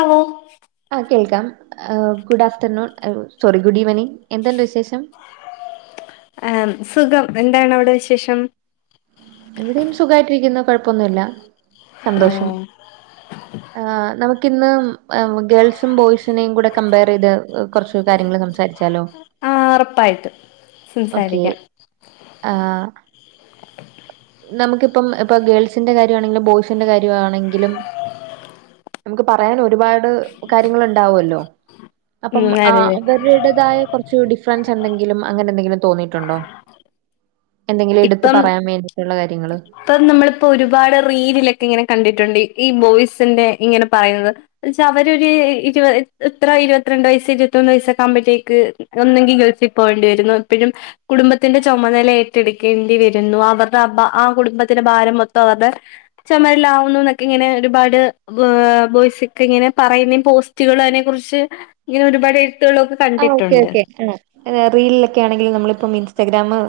ആവോ ആഹ് കേൾക്കാം good afternoon sorry good evening എന്തുണ്ട് വിശേഷം ആഹ് സുഖം എന്താണ് അവിടെ വിശേഷം ഇവിടെയും സുഖമായിട്ടിരിക്കുന്നു കുഴപ്പൊന്നുല്ല സന്തോഷം ആഹ് നമുക്കിന്ന്‌ ഗേൾസും ബോയ്സിനെയും കൂടെ കമ്പയർ ചെയ്ത് കുറച്ചു കാര്യങ്ങൾ സംസാരിച്ചാലോ ആഹ് ഉറപ്പായിട്ടും ഓക്കെ സംസാരിക്കാം ആഹ് നമുക്കിപ്പം ഇപ്പൊ ഗേൾസിന്റെ കാര്യവാണെങ്കിലും ബോയ്സിന്റെ കാര്യവാണെങ്കിലും നമുക്ക് പറയാൻ ഒരുപാട് കാര്യങ്ങൾ ഉണ്ടാവല്ലോ അപ്പം ഉം അതെ അതെ അവരുടേതായ കുറച്ച് ശു ഡിഫറൻസ് എന്തെങ്കിലും അങ്ങനെ എന്തെങ്കിലും തോന്നിയിട്ടുണ്ടോ എന്തെങ്കിലും എടുത്ത് പറയാൻ വേണ്ടി ഉള്ള കാര്യങ്ങൾ ഇപ്പൊ നമ്മളിപ്പോ ഒരുപാട് റീലിലൊക്കെ ഇങ്ങനെ കണ്ടിട്ടുണ്ട് ഈ ബോയ്സിന്റെ ഇങ്ങനെ പറയുന്നത് എന്ന്ച്ച അവരോരീ ഇരുപ എത്ര ഇരുപത്തിരണ്ട് വയസ് ഇരുപത്തൊന്ന് വയസ്സ ഒക്കെ ആവുമ്പോഴത്തേക്ക് ഒന്നെങ്കിൽ ഗൾഫിൽ പോകേണ്ടി വരുന്നു ഇപ്പോഴും കുടുംബത്തിന്റെ ചുമതല എ ട്ടെടുക്കേണ്ടി വരുന്നു അവരുടെ ആ കുടുംബത്തിന്റെ ഭാരം മൊത്തം അവരുടെ ചുമലിലാവുന്നു എന്നൊക്കെ ഇങ്ങനെ ഒരുപാട് ബ് ബോയ്സ് ഒക്കെ ഇങ്ങനെ പറയുന്നെ പോസ്റ്റുകളും അതിനെ കുറിച്ച് ഇങ്ങനെ ഒരുപാട് എഴുത്തുകളുവൊക്കെ ആ ഓക്കേ ഓക്കേ ആ ഏഹ് റീലിലൊക്കെ ആണെങ്കിലും നമ്മളിപ്പം ഇൻസ്റ്റഗ്രാമ്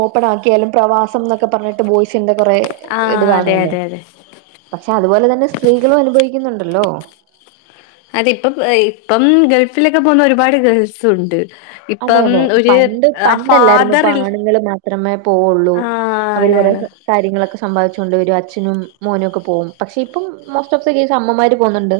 ഓപ്പൺ ആക്കിയാലും പ്രവാസം ന്നൊക്കെ പറഞ്ഞിട്ട് ബോയ്സിന്റെ കൊറെ ആ ഇത് അതെ കാണുല്ലോ അതെ അതെ പക്ഷെ അതുപോലെ തന്നെ സ്ത്രീകളും അനുഭവിക്കുന്നുണ്ടല്ലോ അത് ഇപ്പം ഇപ്പം ഗൾഫിലൊക്കെ പോവുന്ന ഒരുപാട് ഗേൾസും ഉണ്ട് അതെ ഇപ്പം അതെ ഒരു പണ്ട് ആ പണ്ടല്ലായിരുന്നു ഇപ്പൊ ഫാദറിൽ ആണുങ്ങൾ മാത്രമേ പോവുള്ളൂ ആ അവര് കൊറെ ആണാണ് കാര്യങ്ങളൊക്കെ സംഭാദിച്ചൊണ്ട് വരും അച്ഛനും മോനും ഒക്കെ പോവും പക്ഷെ ഇപ്പം മോസ്റ്റ് ഓഫ് ദി കേസ് അമ്മമാര് പോന്നുണ്ട്.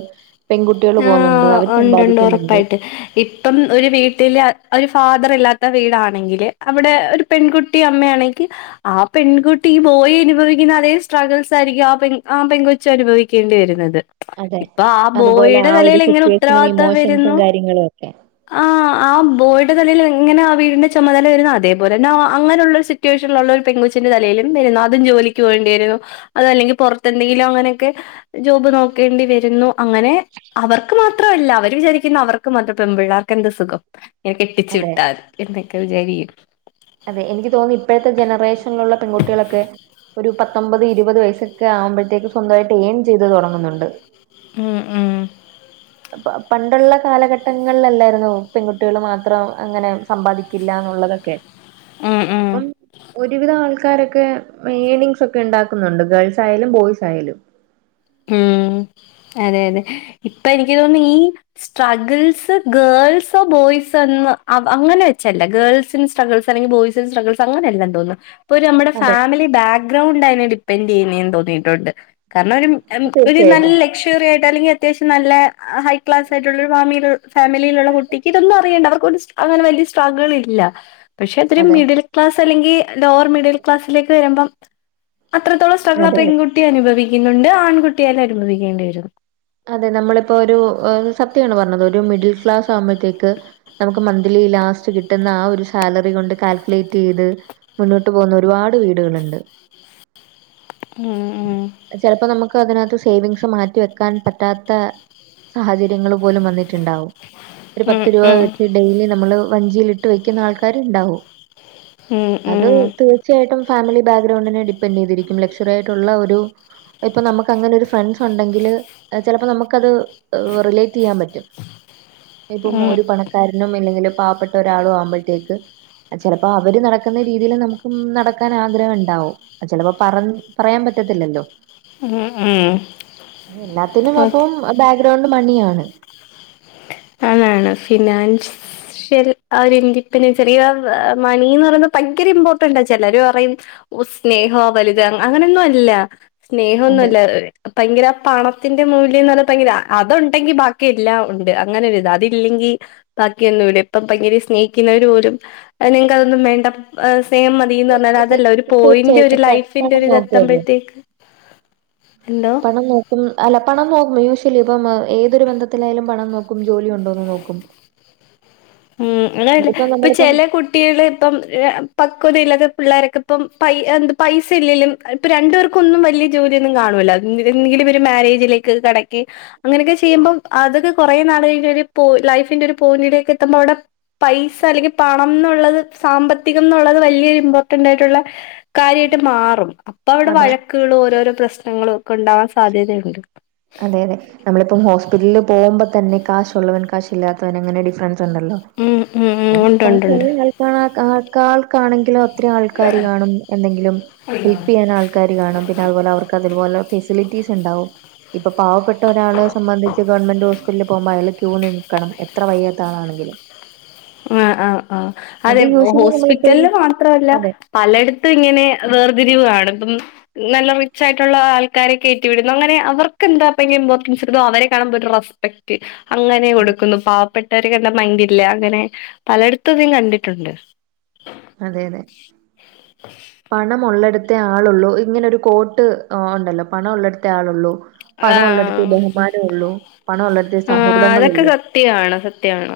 പെൺകുട്ടികൾ ആ പോകുന്നുണ്ട് അവര് ഉണ്ടുണ്ട് സമ്പാദിക്കിന്ന്ണ്ട്. ഉറപ്പായിട്ട് ഇപ്പം ഒരു വീട്ടില് ഒരു ഫാദർ ഇല്ലാത്ത വീടാണെങ്കില് അവിടെ ഒരു പെൺകുട്ടി അമ്മയാണെങ്കി ആഹ് പെൺകുട്ടി ഈ ബോയി അനുഭവിക്കുന്ന അതേ സ്ട്രഗിൾസ് ആയിരിക്കും ആഹ് പെൺ ആഹ് പെൺക്കു ച്ചു അനുഭവിക്കേണ്ടി വരുന്നത് അതെ ഇപ്പൊ ആ അതുപോലെ ബോയിയുടെ ആഹ് ഒരു തലയിൽ എങ്ങനെ സിറ്റുവേഷനും ഉത്തരവാദിത്തം ഇമോഷൻസും വരുന്നു കാര്യങ്ങളും ഒക്കെ ആഹ് ആ ആ ബോയുടെ തലയിൽ എങ്ങനാ ആ വീടിന്റെ ചുമതല വരുന്നോ അതേപോലെ തന്നെ അങ്ങനെയുള്ളൊരു സിറ്റുവേഷനിൽഉള്ള ഒരു പെങ്കൊച്ചിന്റെ തലയിലും വരുന്നു അതും ജോലിക്ക് പോവേണ്ടി വരോ അതും അല്ലെങ്കിൽ പുറത്തെന്തെങ്കിലും അങ്ങനെയൊക്കെ ജോബ് നോക്കേണ്ടി വരുന്നു അങ്ങനെ അവർക്ക് മാത്രല്ല അവര് വിചാരിക്കുന്ന അവർക്ക് മാത്രം പെൺ പിള്ളേർക്ക് എന്ത്‌ സുഖം ഇങ്ങനെ കെട്ടിച്ചു അതെ വിട്ടാൽ എന്തക്കെ വിചാരി അതെ എനിക്ക് തോന്നുന്നു ഇപ്പോഴത്തെ ജനറേഷനിലുള്ള പെൺകുട്ടികളൊക്കെ. ഒരു പത്തൊമ്പത് ഇരുപത് വയസ്സൊക്കെ ആവുമ്പോഴത്തേക്ക് സ്വന്തമായിട്ട് ഏൺ ചെയ്ത് വരുന്നുണ്ട് തുടങ്ങുന്നുണ്ട്. ഉം ഉം പണ്ടുള്ള കാലഘട്ടങ്ങളിലല്ലായിരുന്നോ പെൺകുട്ടികള് മാത്രം അങ്ങനെ സമ്പാദിക്കില്ല എന്നുള്ളത്. കെ ഉം ഉം ഇപ്പം ഒരുവിധം ആൾക്കാരൊക്കെ ഏണിങ്സ് ഒക്കെ ഉണ്ടാക്കുന്നുണ്ട് ഗേൾസ് ആയാലും ബോയ്സ് ആയാലും. ഉം അതെ അതെ ഇപ്പൊ എനിക്ക് തോന്നുന്നു ഈ സ്ട്രഗിൾസ് ഗേൾസോ ബോയ്സോ എന്ന് അവ അങ്ങനെ വെച്ചല്ല ഗേൾസിൻസ് സ്ട്രെഗിൾസ് അല്ലെങ്കിൽ ബോയ്സിന് സ്ട്രെഗിൾസ് അങ്ങനെല്ലാം തോന്നുന്നു ഇപ്പൊ ഒരു നമ്മുടെ അതെ ഫാമിലി ബാക്ക്ഗ്രൗണ്ട് അയിനെ ഡിപ്പെൻഡ് ചെയ്യുന്നേന്ന് തോന്നിയിട്ടുണ്ട്. കാരണം ഒരു ഒരു നല്ല തീർച്ചയായിട്ടും ലക്ഷറി ആയിട്ട് അല്ലെങ്കിൽ അത്യാവശ്യം നല്ല ഹൈ ക്ലാസ് ആയിട്ടുള്ള ഒരു ഫാമീല് ഫാമിലിയിലുള്ള കുട്ടിക്ക് ഇതൊന്നും അറിയേണ്ട അവർക്കൊരു സ് അങ്ങനെ വലിയ സ്ട്രഗിൾ ഇല്ല പക്ഷെ ഇത്തിരി അതെ മിഡിൽ ക്ലാസ് അല്ലെങ്കിൽ ലോവർ മിഡിൽ ക്ലാസിലേക്ക് വരുമ്പോം അത്രത്തോളം സ്ട്രക്ളറ് അതെ അതെ. പെൺക്കു ട്ടിയും അനുഭവിക്കുന്നുണ്ട് ആൺകുട്ടിയാലും അനുഭവിക്കേണ്ടി വരും അതെ നമ്മളിപ്പോ ഒരു സത്യമാണ് പറഞ്ഞത് ഒരു മിഡിൽ ക്ലാസ്സ്‌ ആവുമ്പഴത്തേക്ക് നമുക്ക് മൺതിലി ലാസ്റ്റ് ക്കി കിട്ടുന്ന ആ ഒരു സാലറി കൊണ്ട് കാൽക്കുലേറ്റ് ചെയ്ത് മുന്നോട്ട് പോകുന്ന ഒരുപാട് വീടുകള്ണ്ട്. ഉം ചലപ്പോ നമുക്ക് അതിനകത്ത് സേവിങ്സ് മാറ്റി വെക്കാൻ പറ്റാത്ത സാഹച ര്യങ്ങള് പോലും വന്നിട്ടുണ്ടാവും ഒരു ഉം പത്ത് രൂപ ഉം വെച്ച് ഡെയിലി നമ്മള് വഞ്ചിയിൽ ഇട്ട് വെക്കുന്ന ആൾക്കാരും ഉണ്ടാവും ഉം അത് ഉം തീർ ചേട്ടൻ ഫാമിലി ബാക്ക്ഗ്രൗണ്ടിനെ ഡിപ്പെൻറ് ചെയ്തിരിക്കും. ലക്ഷറി ആയിട്ടുള്ള ഒരു ഇപ്പൊ നമുക്ക് അങ്ങനെ ഒരു ഫ്രണ്ട്സ് ഉണ്ടെങ്കില് ഏഹ് ചിലപ്പോ നമ്മുക്കത് ഏഹ് റിലേറ്റ് ചെയ്യാൻ പറ്റും. ഇപ്പം ഉം ഒരു പണക്കാരനും ഇല്ലെങ്കിൽ പാവപ്പെട്ട ഒരാളും ആവുമ്പോഴത്തേക്ക് ചെലപ്പോ അവര് നടക്കുന്ന രീതിയിൽ നമുക്കും നടക്കാൻ ആഗ്രഹം ഇണ്ടാവും. ചിലപ്പോ പറന്ന് പറയാൻ പറ്റത്തില്ലല്ലോ. എ എ അതിനും അപ്പം ബാക്ക്ഗ്രൗണ്ട് മണിയാണ്. അതാണ് ഫിനാൻസ് ഷ്യൽ ആഹ് ഒരു ഇന്റിപെൻഡന്റ് ചെറിയ മണിന്ന് പറയുമ്പോ ഭയങ്കര ഇമ്പോർട്ടന്റാ ചിലര് പറയും. ഓ സ്നേഹോ വലിത് അങ്ങ് അങ്ങനൊന്നു അല്ല അതെ സ്നേഹൊന്നൊല്ല അ എ് ഭയങ്കര പണത്തിന്റെ മൂല്യന്നറഞ്ഞാ ഭയങ്കര അതുണ്ടെങ്കി ബാക്കിയെല്ലാം ഉണ്ട് അങ്ങനെ ഒരിത് അതില്ലെങ്കി ബാക്കിയൊന്നുല്ല ഇപ്പം ഭയങ്കര സ്നേഹിക്കുന്നവര് പോലും ആ നിങ്ങക്ക് അതൊന്നും വേണ്ട ആ സെയിം മതി പറഞ്ഞാൽ ഇത് അതല്ല ഒരു പോയിന്റ് ഒരു തീർച്ചയായിട്ടും പണം ലൈഫിന്റെ പണം ഒരിത് നോക്കുമല്ലോ എത്തബഴ്ത്തേക്ക് ഹലോ ഉം അല്ല പണം നോക്കും യൂഷ്വലി ഇപ്പം എ ഏതൊരു ബന്ധത്തിലായാലും പണം നോക്കും ജോലി ഉണ്ടോന്ന് നോക്കും ഉം അങ്ങനെയല്ല അതിപ്പോ ഇപ്പൊ നമ്മളിപ്പം ചില കുട്ട ട്ടികള് ഇപ്പം എ് ആ പക്വത ഇല്ലാതെ പിള്ളേരൊക്കെ ഇപ്പം പൈ എന്താ പൈസ ഇല്ലേലും ആഹ് ഇപ്പ രണ്ടു പേർക്കൊന്നും വല്യ ജോലിയൊന്നും കാണൂല്ല എന്തര് എന്നെങ്കിലിവര് മാരേജിലേക്ക് കടക്കി അങ്ങനെക്കെ ചെയ്യുമ്പം അതൊക്കെ കൊറേ നാള് കഴിഞ്ഞ് ഒരു പോ ലൈഫിന്റെ ഒരു പോയിന്റിലേക്കെ ത്തുമ്പ അവിടെ പൈസ അല്ലെങ്കി പണംന്നുള്ളത് സാമ്പത്തികംന്നുള്ളത് വല്യൊരു ഇമ്പോർട്ടന്റായിട്ടുള്ള കാര്യായ്ട്ട് മാറും അപ്പ അവടെ അതെ വഴക്ക്കളോ ഒരോരോ പ്രശ്നങ്ങളും ഒക്കെ ഉണ്ടാവാൻ സാധ്യതേണ്ട് അതെ അതെ നമ്മളിപ്പം ഹോസ്പിറ്റലിൽ പോകുമ്പോ തന്നെ കാശൊള്ളവൻ കാശില്ലാത്തവൻ അങ്ങനെ ഡിഫറൻസ് ഒണ്ടല്ലോ ഉം ഉം ഉം അപ്പം ഉണ്ട് പൈസ ഉണ്ട് ഉണ്ട് ഒള്ളവൻ ക്കാൾക്കാണെങ്കിലു ഒത്തിരി ആൾക്കാര് കാണും എന്തെങ്കിലും ഹെൽപെയ്യാനാൾക്ക ക്കാര് കാണും പിന്ന അതുപോലെ അവർക്ക് അതിൻ പോലെ ഫെസിലിറ്റീസ് ഇണ്ടാവും ഇപ്പൊ പാവപ്പെട്ട ഒരാളെ സംബന്ധിച്ച് ഗവൺമെന്റ് ഹോസ്പിറ്റൽല് പോവുമ്പ അയാള് ക്യൂ നിന്ന് ക്കണം എത്ര വയ്യാത്ത ആളാണെങ്കിലും ആ ആ ആ അത് അതെ ഹോ യൂഷ്വലി നമ്മളിപ്പോഴും ഹോസ്പിറ്റലല് മാത്രൊല്ല അതെ പലേടത്തും ഇങ്ങനെ വേർതിരിവ് കാണും ഈ നല്ല റിച്ച് ആയിട്ടൊള്ള ആൾക്കാരെക്കെ കേറ്റിവിടുന്നു അങ്ങനെ അവർക്കെന്താ ഭയങ്കര ഇമ്പോർട്ടൻസ് ഇടുതോ അവരെ കാണുമ്പോ ഇത്ര റെസ് പെക്റ്റ് അങ്ങനെ അതെ കൊടുക്കുന്നു പാവപ്പെട്ടവരിക്ക് എന്താ മൈൻഡില്ലേ അങ്ങനെ പലേട്ത്തു ഇത് കണ്ടിട്ടുണ്ട് അതെ അതെ പണം ഒള്ളടുത്തേ ആളുള്ളൂ ഇങ്ങനെ ഒരു കോട്ട് ഒ ഒണ്ടല്ലോ പണൊള്ളിടത്തേ ആളൊള്ളൂ പണം ഒള്ളടത്തേ ആഹ് ബഹുമാനോം ഒള്ളൂ പണം ഒള്ളട ആ അതൊക്കെ സത്യാണ് സത്യാണ്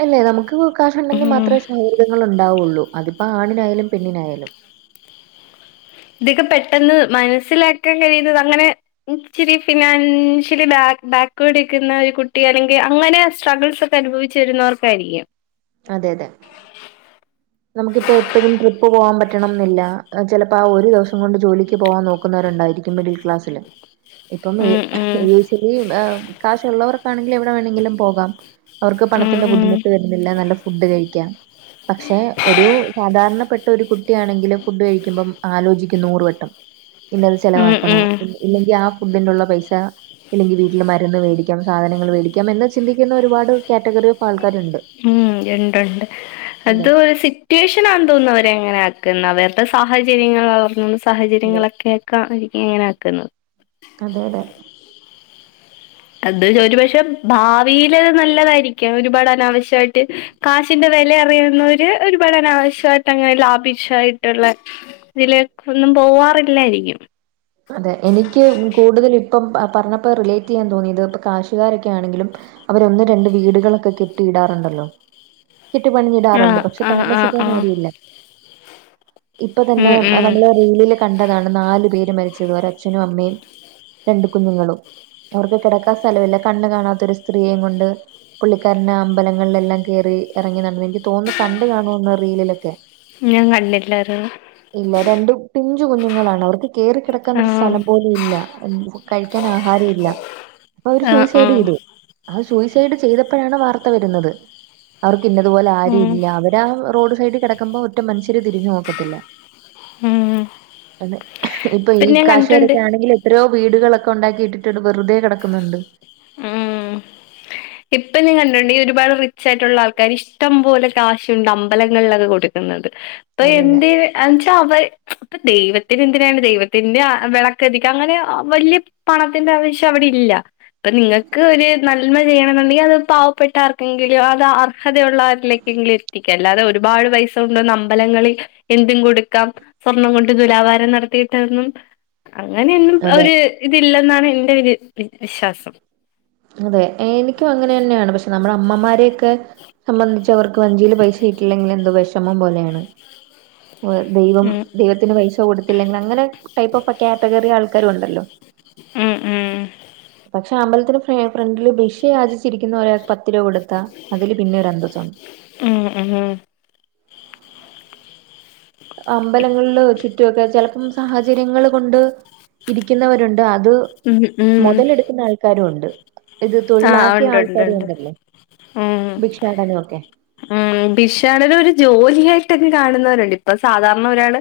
അല്ലേ നമുക്ക് കാശുണ്ടെങ്കി മാത്രേ സൗഹൃദങ്ങൾ ഉണ്ടാവുള്ളൂ അതിപ്പോ ആണിനായാലും പെണ്ണിനായാലും എനിക്ക് പെട്ടെന്ന് മനസ്സിലാക്കാൻ കഴിയുന്നത് അങ്ങനെ ഇച്ചിരി ഫിനാൻഷ്യലി ബാക്ക് ബാക്ക്വേഡ് ടിക്ക്ന്ന ഒരു കുട്ടി ആണെങ്കി അങ്ങനെ സ്ട്രഗ്ൾസ് ക്കഅനുഭവിച്ചുരുന്നവർക്കായിരിക്കും അതെ അതെ നമുക്കിപ്പ എപ്പോഴും ട്രിപ്പ് പോവാൻ പറ്റണംന്നില്ല ചെലപ്പ ആ ഒരു ദിവസം കൊണ്ട് ജോലിക്ക് ക്ക് പോവാൻ നോക്കുന്നവരുണ്ടായിരിക്കും മിഡിൽ ക്ലാസില് ഇപ്പം ഈ ഉം ഉം ഇപ്പീ ഈ ഏ കാശുള്ളവർ പ്പാണെങ്കില് എവിടെ വേണെങ്കിലും പോകാം അവർക്ക് ഉം പണത്തിന്റെ ഉം ബുദ്ധിമുട്ട് വരുന്നില്ല നല്ല ഫുഡ് കഴിക്കാം പക്ഷേ ഒരു സാധാരണപ്പെട്ട ഒരു കുട്ടിയാണെങ്കില് ഫുഡ് കഴിക്കുമ്പം ആലോചിക്കും നൂറ് വട്ടം പിന്നെ അത് ഉം ചെലവാക്കണോ ഉം ഇല്ലെ ഇല്ലെങ്കി ആ ഫുഡിന്റെ ഉള്ള പൈസ ഇല്ലെങ്കിൽ വീട്ടിൽ മരുന്ന് മേടിക്കാം സാധനങ്ങള് മേടിക്കാം എന്ന് ചിന്തിക്കുന്ന ഒരുപാട് കാറ്റഗറി ആൾക്കാരുണ്ട് ഉം എണ്ട് എണ്ട് അത് അതെ ഒരു സിറ്റ റ്റ്യോഷനാ തോന്നുന്നു അവരെ അങ്ങനെ ആക്കുന്ന അവരുടെ സാഹചര്യങ്ങള അവർന്ന് അതെ. സാഹചര്യങ്ങളൊക്കെ ക്ക അവരിക്കങ്ങനെ ആക്കുന്നത് അതെ അതെ അത് ഒരുപക്ഷെ ഭാവിയില് നല്ലതായിരിക്കാം ഒരുപാട് അനാവശ്യായിട്ട് കാശിന്റെ വെല അറിയാവുന്നവര് ഒരുപാട് അനാവശ്യായിട്ട് അങ്ങനെ ലാവിഷായിട്ടുള്ള ഇതിലേക്കൊന്നും പോവാറില്ലായിരിക്കും അതെ എനിക്ക് ഉം കൂടുതൽ ഇപ്പം അ പറഞ്ഞപ്പ റിലേറ്റെയ്യാൻ തോന്നിയത് ഇപ്പ കാശുകാരൊക്കെ ആണെങ്കിലും അവരൊന്ന് രണ്ട് വീടുകളൊക്കെ കെട്ടിയിടാറുണ്ടല്ലോ കിട്ടി പണിഞ്ഞിടാറുണ്ട് ആഹ് പക്ഷെ ആഹ് ആഹ് താമസിക്കാൻ ആഹ് ആരുല്യാ ഇപ്പൊ തന്നെ ഉം ഉം നമ്മള് റീലിൽ കണ്ടതാണ് നാലു പേര് മരിച്ചത് ഒരഅച്ഛനും അമ്മയും ഇ രണ്ട് കുഞ്ഞുങ്ങളും അവർക്ക് കിടക്കാ സ്ഥലുല്യ കണ്ണ് കാണാത്ത ഒരു സ്ത്രീയേം കൊണ്ട് പുള്ളിക്കാരൻ അമ്പലങ്ങളിൽ എല്ലാം കേറി ഇറങ്ങി നടന്ന് എനിക്ക് തോന്നുന്നു കണ്ടു കാണൂന്ന് റീലിലൊക്കെ ഞാൻ കണ്ടിട്ട്ല്ലാല്ലോ ഇല്ല രണ്ട് പിഞ്ചു കുഞ്ഞുങ്ങളാണ് അവർക്ക് കേറികിടക്ക ക്കാൻ ആഹ് സ്ഥലം പോലും ഇല്ല കഴിക്കാൻ ആഹാരുംല്ല അവര് ആഹ് സൂയിസൈഡ് ആഹ് ചെയ്തു ആ സൂയിസൈഡ് ചെയ്തപ്പോഴാണ് വാർത്ത വരുന്നത് അവർക്ക് ഇന്നതുപോലെ ആരും ഉം ഇല്ല അവരാ ആ റോഡ് സൈഡ് കിടക്കുമ്പോ ഒറ്റ മനുഷ്യര് തിരിഞ്ഞു നോക്കത്തില്ല ഉം അതെ ഇപ്പൊ ഈ പിന്നെ ഞാൻ കണ്ടിട്ടുണ്ട് അല്ലങ്കിൽ എത്രയോ വീടുകളൊക്കെ ഉണ്ടാക്കിട്ടിട്ട് വെറുതെ കിടക്കുന്നുണ്ട് ഉം ഹെ ഇപ്പൊ കണ്ടിട്ടുണ്ട് ഒരുപാട് റിച്ചായിട്ടുള്ള ആൾക്കാരിഷ്ടം പോലെ കാശുണ്ട് അമ്പലങ്ങളിലൊക്കെ കൊടു ന്നത് അഹ് അതെയതെ. എന്തിന് എൻചാ അവർ ച്ചി ഇപ്പൊ ദൈവത്തിന് എന്തിനാണ് ദൈവത്തിന്റെ ആ വിളക്കധിക അങ്ങനെ അ വല്യ പണത്തിന്റെ ആവശ്യം അവിടെ ഇല്ല അത് നിങ്ങൾക്ക് ഒരു നന്മ ചെയ്യണെന്നുണ്ടെങ്കിൽ അത് പാവപ്പെട്ട ആർക്കെങ്കിലോ അത് അർഹതയുള്ള ആര്ലെക്കെങ്കിലും ത്തിക്ക അല്ലാതെ ഒരുപാട് പൈസ കുണ്ടോന്ന് അമ്പലങ്ങളിൽ എന്തും കൊടുക്കാം സ്വർണം കൊണ്ട് തുലാഭാരം നടത്തിയിട്ടൊന്നും അങ്ങനെയൊന്നും അതെ, അതെ. ഒര് ഇതില്ലെന്നാണ് എന്റെ ഒര് വി വിശ്വാസം അതെ എനിക്കും അങ്ങനെ തന്നെയാണ് പക്ഷെ നമ്മുടെ അമ്മമാരെയൊക്കെ സംബന്ധിച്ച് അവർക്ക് വഞ്ചിയില് വൈ ഷീറ്റിൽ ഇങ്ങനെ എന്തോ വിഷമം പോലെയാണ് ഭ ദൈവം ഉം ദൈവത്തിന് വൈ കൊടുത്തില്ലെങ്കിൽ അങ്ങനെ ടൈപ്പ് ഓഫ് കാറ്റഗറി ആൾക്കാരു ഉണ്ടല്ലോ ഉം ഉം പക്ഷെ അമ്പലത്തിന് ഫ്ര ഫ്രണ്ടില് ഭിഷ യാചിച്ചിരിക്കുന്ന ഒരാൾക്ക് പത്ത് രൂപ കൊടുത്താ അതില് പിന്നെ ഒരു അന്തസുണ്ട് ഉം ഉം ഉം അമ്പലങ്ങളിൽ ചുറ്റുമൊക്കെ ചെലപ്പം സാഹചര്യങ്ങൾ കൊണ്ട് ഇരിക്കുന്നവരുണ്ട് അത് ഉം ഉം മുതലെടുക്കുന്ന ആൾക്കാരും ഉണ്ട് ഇത് ആഹ് തൊഴിലാക്കിയ ഉണ്ട് ഉണ്ട് ആൾക്കാരും ഉണ്ട് ഉണ്ടല്ലോ ഭിക്ഷാടനം ഒക്കെ മ്മ് ഭിക്ഷാടനം ഒരു ജോലിയായിട്ടൊക്കെ കാണുന്നവരുണ്ട് ഇപ്പൊ സാധാരണ ഒരാള്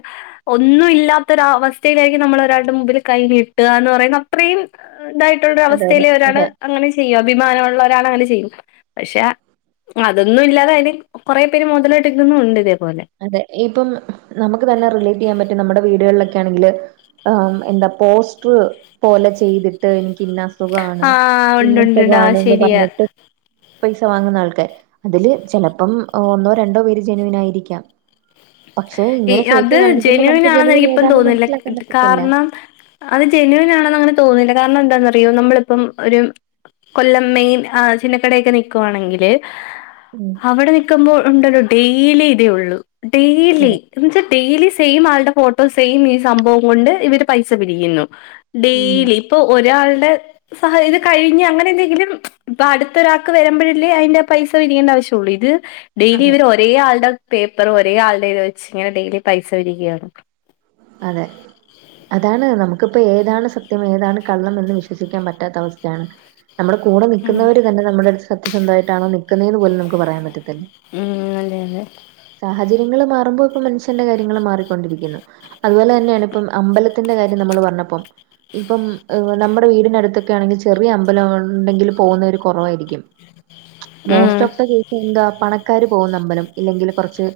ഒന്നും ഇല്ലാത്തൊര അവസ്ഥയിലായിരിക്കും നമ്മൾ ഒരാളുടെ മുമ്പിൽ കൈ നീട്ടാന്ന് പറയുന്ന അ അത്രയും അ ഇതായിട്ടുള്ള അതെ അതെ അവസ്ഥയിൽ ഒരാള് അതെ അങ്ങനെ ചെയ്യും അഭിമാന ഉള്ളോരാണേ അങ്ങനെ ചെയ്യും പക്ഷെ അതൊന്നും ഇല്ലാതെ അയിന് കൊറെ പേര് മൊതലടുക്കുന്നു ഉണ്ട് ഇതേപോലെ അതെ ഇപ്പം നമുക്ക് തന്നെ റിലേറ്റ് ചെയ്യാൻ പറ്റും നമ്മുടെ വീടുകളിലൊക്കെ ആണെങ്കില് ആഹ് എന്താ പോസ്റ്റർ പോലെ ചെയ്തിട്ട് എനിക്ക് ഇന്ന അസു സുഖാണ് ആഹ് ഉണ്ട് ഉണ്ട് ഉണ്ട് ആഹ് ഇന്നസുഖാണ്ന്ന് ശരിയാ പറഞ്ഞിട്ട് പൈസ വാങ്ങുന്ന ആൾക്കാർ അതില് ചിലപ്പം ഒന്നോ രണ്ടോ പേര് ജെനുവിൻ ആയിരിക്കാം പക്ഷെ ഏ ഇങ്ങനെ ഫേക്ക് അത് കാണിക്കുമ്പോൾ ജെനുവിൻ നമുക്ക് ആണെന്ന് എനിക്കിപ്പം ഏതാന്ന് തോന്നില്ല ക് മനസ്സിലാക്കാൻ പറ്റത്തില്ല കാരണം അത് ജെനുവിൻ ആണെന്ന് അങ്ങനെ തോന്നില്ല കാരണം എന്താന്നറിയോ നമ്മളിപ്പം ഒരു കൊല്ലം മെയിൻ ആ ചിന്നക്കടൊക്കെ നിക്കുവാണെങ്കിൽ ഹാ [inaudible] അവിടെ നിൽക്കുമ്പോൾ ഉണ്ടല്ലോ ഡെയിലി ഇതേ ഉള്ളൂ ഡെയിലി അതെ എന്ന്വെച്ചാ ഡെയിലി സെയിം ആളുടെ ഫോട്ടോ സെയിം ഈ സംഭവം കൊണ്ട് ഇവര് പൈസ പിരിക്കുന്നു ഉം ഡെയിലി ഇപ്പൊ ഒരാളുടെ സഹ ഇത് കഴിഞ്ഞ് അങ്ങനെ എന്തെങ്കിലും ച്ച് ഇപ്പൊ അടുത്തൊരാൾക്ക് വരുമ്പോഴല്ലേ അയിന്റെ പൈസ വിരിക്കേണ്ട ആവശ്യ തുളിര് ഹ് ഡെയിലി അതെ ഇവര് ഒരേ ആളുടെ പേപ്പർ ഒരേ ആളുടെ ഇത് വെച്ച് ഇങ്ങനെ ഡെയിലി പൈസ പിരിക്കയാണ് അതെ അതാണ് നമുക്കിപ്പോ ഏതാണ് സത്യം ഏതാണ് കള്ളം എന്ന് വിശ്വസിക്കാൻ പറ്റാത്ത അവസ്ഥയാണ് നമ്മുടെ കൂടെ നിൽക്കുന്നവര് തന്നെ നമ്മുടെ അടുത്ത് സത്യന്ധമായിട്ടാണോ നിക്കുന്നതന്ന് പോലും നമുക്ക് പറയാൻ പറ്റത്തില്ല. ഉം അതെ അതെ. സാഹചര്യങ്ങൾ മാറുമ്പോഴൊക്കെ മനുഷ്യന്റെ കാര്യങ്ങള മാറിക്കൊണ്ടിരിക്കുന്നു. അതുപോലെ തന്നെയാണ് ഇപ്പം അമ്പലത്തിന്റെ കാര്യം നമ്മള് പറഞ്ഞപ്പം. ഇപ്പം നമ്മുടെ വീടിനടുത്തൊക്കെ ആണെങ്കിൽ ചെറിയ അമ്പലം ഉണ്ടെങ്കിൽ പോകുന്നവർ കുറവായിരിക്കും. ഉം മോസ്റ്റ് ഓഫ് ദ കേസ് എന്താ പണക്കാര് പോകുന്ന അമ്പലം ഇല്ലെങ്കിൽ കുറച്ച്.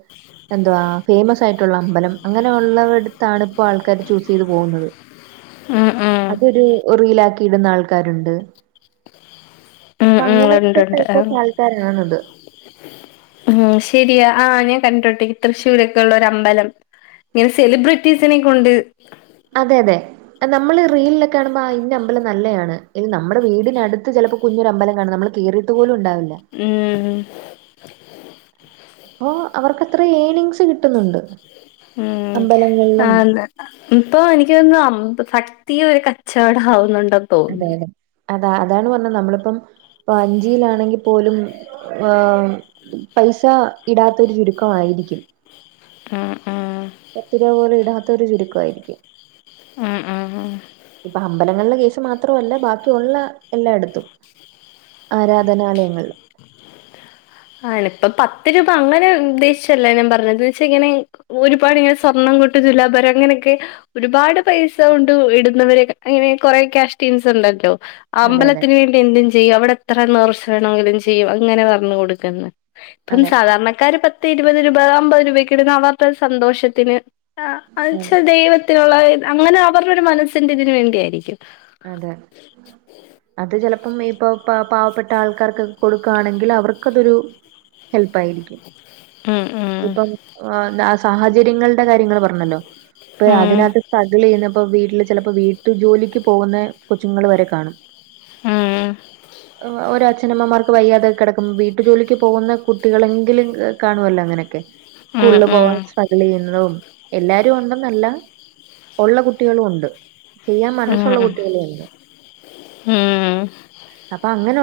എന്റുവ ഫേമസ് ആയിട്ടുള്ള അമ്പലം അങ്ങനെ. അത് ഉള്ളവർടത്താണ് ആൾക്കാരെ ചൂസ് ചെയ്തപ്പോൾ ഉം ഉം പോകുന്നത്അതൊരു റീലക്കി ഇടുന്ന ആൾക്കാരുണ്ട് ഉം അപ്പൊ ഉം അങ്ങനത്തെ ടൈപ്പ് ഓഫ് ആൾക്കാരാണത്. ഉ ശരിയാ ആഹ ഞാൻ കണ്ടിട്ടോട്ടേ തൃശ്ശൂരൊക്കെ ഉള്ളര അമ്പലം. ഇങ്ങനെ സെലിബ്രിറ്റീസിനെ കൊണ്ട്. അതെ അതെ നമ്മള് റീലിലൊക്കെ കാണുമ്പോൾ ഇന് അമ്പലം നല്ലതാണ് ഇത് നമ്മുടെ വീടിനടുത്ത് ചിലപ്പോ. കുഞ്ഞൊ ഒര അമ്പലംകണം നമ്മൾ കേയയിട്ട് പോലും ഉണ്ടാവില്ല. ഉം. അപ്പോൊ അവർക്ക് അത്ര യ്ണനിങ്സ് കിട്ടുന്നുണ്ട്. ഉം ആ. അമ്പലങ്ങളിലും ഇപ്പൊ എനിക്ക് തന്ന ഭക്തി ഒരു കച്ചവടം ആവുന്നുണ്ടോ. അതെ അതെ അതാ അതാണ് പറഞ്ഞത് നമ്മളിപ്പം അഞ്ചിയിലാണെങ്കിൽ പോലും. ആഹ പൈസ ഇടാത്ത ഒരു ചുരുക്കമായിരിക്കും. ആഹ ആഹ പത്ത് രൂപ പോലെ ഇടാത്ത ഒരു ചുരുക്കമായിയിരിക്കും. ആഹ് ആഹ് ആഹ്. ഇപ്പൊ അമ്പലങ്ങളില കേസ് മാത്രല്ല ബാക്കി ഉള്ള എല്ലായിടത്തും ആരാധനാലയങ്ങള. ആ ഇപ്പ പത്ത് രൂപ അങ്ങനെ ഉദ്ദേശിച്ചല്ലേ ഞാൻ പറഞ്ഞത് വെച്ച ഇങ്ങനെ. ഒരുപാടിങ്ങനെ സ്വർണ്ണം കൊട്ട് ദുലഭാരം അങ്ങനെയൊക്കെ. ഒരുപാട് പൈസ കൊണ്ട് ഇടുന്നവരെ അങ്ങനെ കൊറെ ക്യാഷ് ടീംസ് ഉണ്ടല്ലോ. അതെ അതെ അമ്പലത്തിന് വേണ്ടി എന്തും ചെയ്യും അവിടെ എത്ര നേർച്ച വേണമെങ്കിലും ചെയ്യും. അങ്ങനെ പറഞ്ഞു കൊടുക്കന്ന് ഇപ്പം അതെ സാധാരണക്കാര് പത്ത് ഇരുപത് രൂപ അമ്പത് രൂപക്ക് ഇടുന്ന അവരുടെ സന്തോഷത്തിന്. ആ എന്ന അതെ വച്ചാൽ ദൈവത്തിനുള്ള അങ്ങനെ അവരുടെ ഒരു മനസ്സിന്റെ ഇതിന വേണ്ടി ആയിരിക്കും. അതെ. അത് ചിലപ്പം ഇപ്പൊ പ പാവപ്പെട്ട ആൾക്കാർക്കൊക്കെ കൊടുക്കുകയാണെങ്കിൽ അവർക്കതൊരു. ഹെൽപ്പ ആയിരിക്കും. ഉം ഇപ്പം എന്താ സാഹചര്യങ്ങളുടെ കാര്യങ്ങൾ പറഞ്ഞല്ലോ. ഇപ്പൊ ഉം അതിനകത്ത് സ്ട്രഗിൾ ചെയ്യുന്നപ്പ വീട്ടില് ചിലപ്പോ വീട്ടു ജോലിക്ക്. പോകുന്ന കൊച്ചുങ്ങൾ വരെ കാണും ഉം ഓരോ അച്ഛനമ്മമാർക്ക് വയ്യാതെ. കിടക്ക്പ വീട്ടു ജോലിക്ക് പോകുന്ന കുട്ടികളെങ്കിലും കാണുമല്ലോ അങ്ങനെയൊക്കെ. ഉം സ്കൂളിൽ പോകൻ ഉം സ്ട്രഗിൾ ചെയ്യുന്നതും. എല്ലാരും ഉണ്ട നല്ല ഉള്ള കുട്ടികളും ഉണ്ട് ചെയ്യാൻ മനസ്. ഉം ഉം ഉം [unintelligible] അപ്പോ അങ്ങനെ